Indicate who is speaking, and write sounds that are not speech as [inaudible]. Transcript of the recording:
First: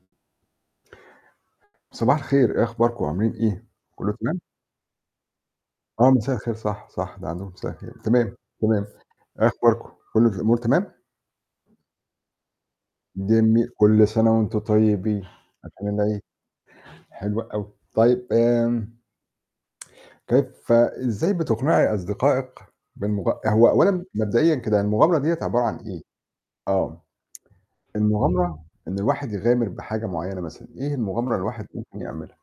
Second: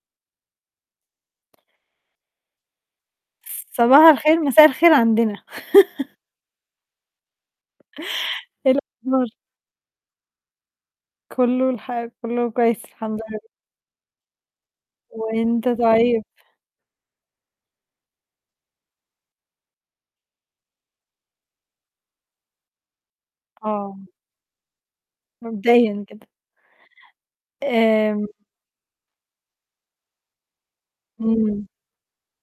Speaker 1: صباح الخير، إيه أخباركم، عاملين إيه،
Speaker 2: صباح
Speaker 1: كُلّه
Speaker 2: الخير،
Speaker 1: تمام؟
Speaker 2: مساء الخير عندنا.
Speaker 1: آه،
Speaker 2: [laughs]
Speaker 1: مساء الخير صح، صح، ده عندكم مساء الخير، تمام،
Speaker 2: [chuckles] إيه
Speaker 1: تمام.
Speaker 2: الأخبار؟
Speaker 1: إيه أخباركم، كُلّ الأمور تمام؟
Speaker 2: كُلّه الح كُلّه كويس الحمد لله.
Speaker 1: جميل، كُلّ سنة وأنتم طيبين،
Speaker 2: وأنت
Speaker 1: عشان العيد،
Speaker 2: طيب.
Speaker 1: حلو أوي. طيب آمم [tsk] كيف إزاي بتقنعي أصدقائك بالمغ هو
Speaker 2: آه.
Speaker 1: أولًا مبدئيًا كده المغامرة ديَّة عبارة عن إيه؟
Speaker 2: مبدئيًا كده.
Speaker 1: آه.
Speaker 2: آمم
Speaker 1: المغامرة إن الواحد يغامر بحاجة معيّنة مثلًا، إيه المغامرة اللي الواحد
Speaker 2: إمم.
Speaker 1: ممكن يعملها؟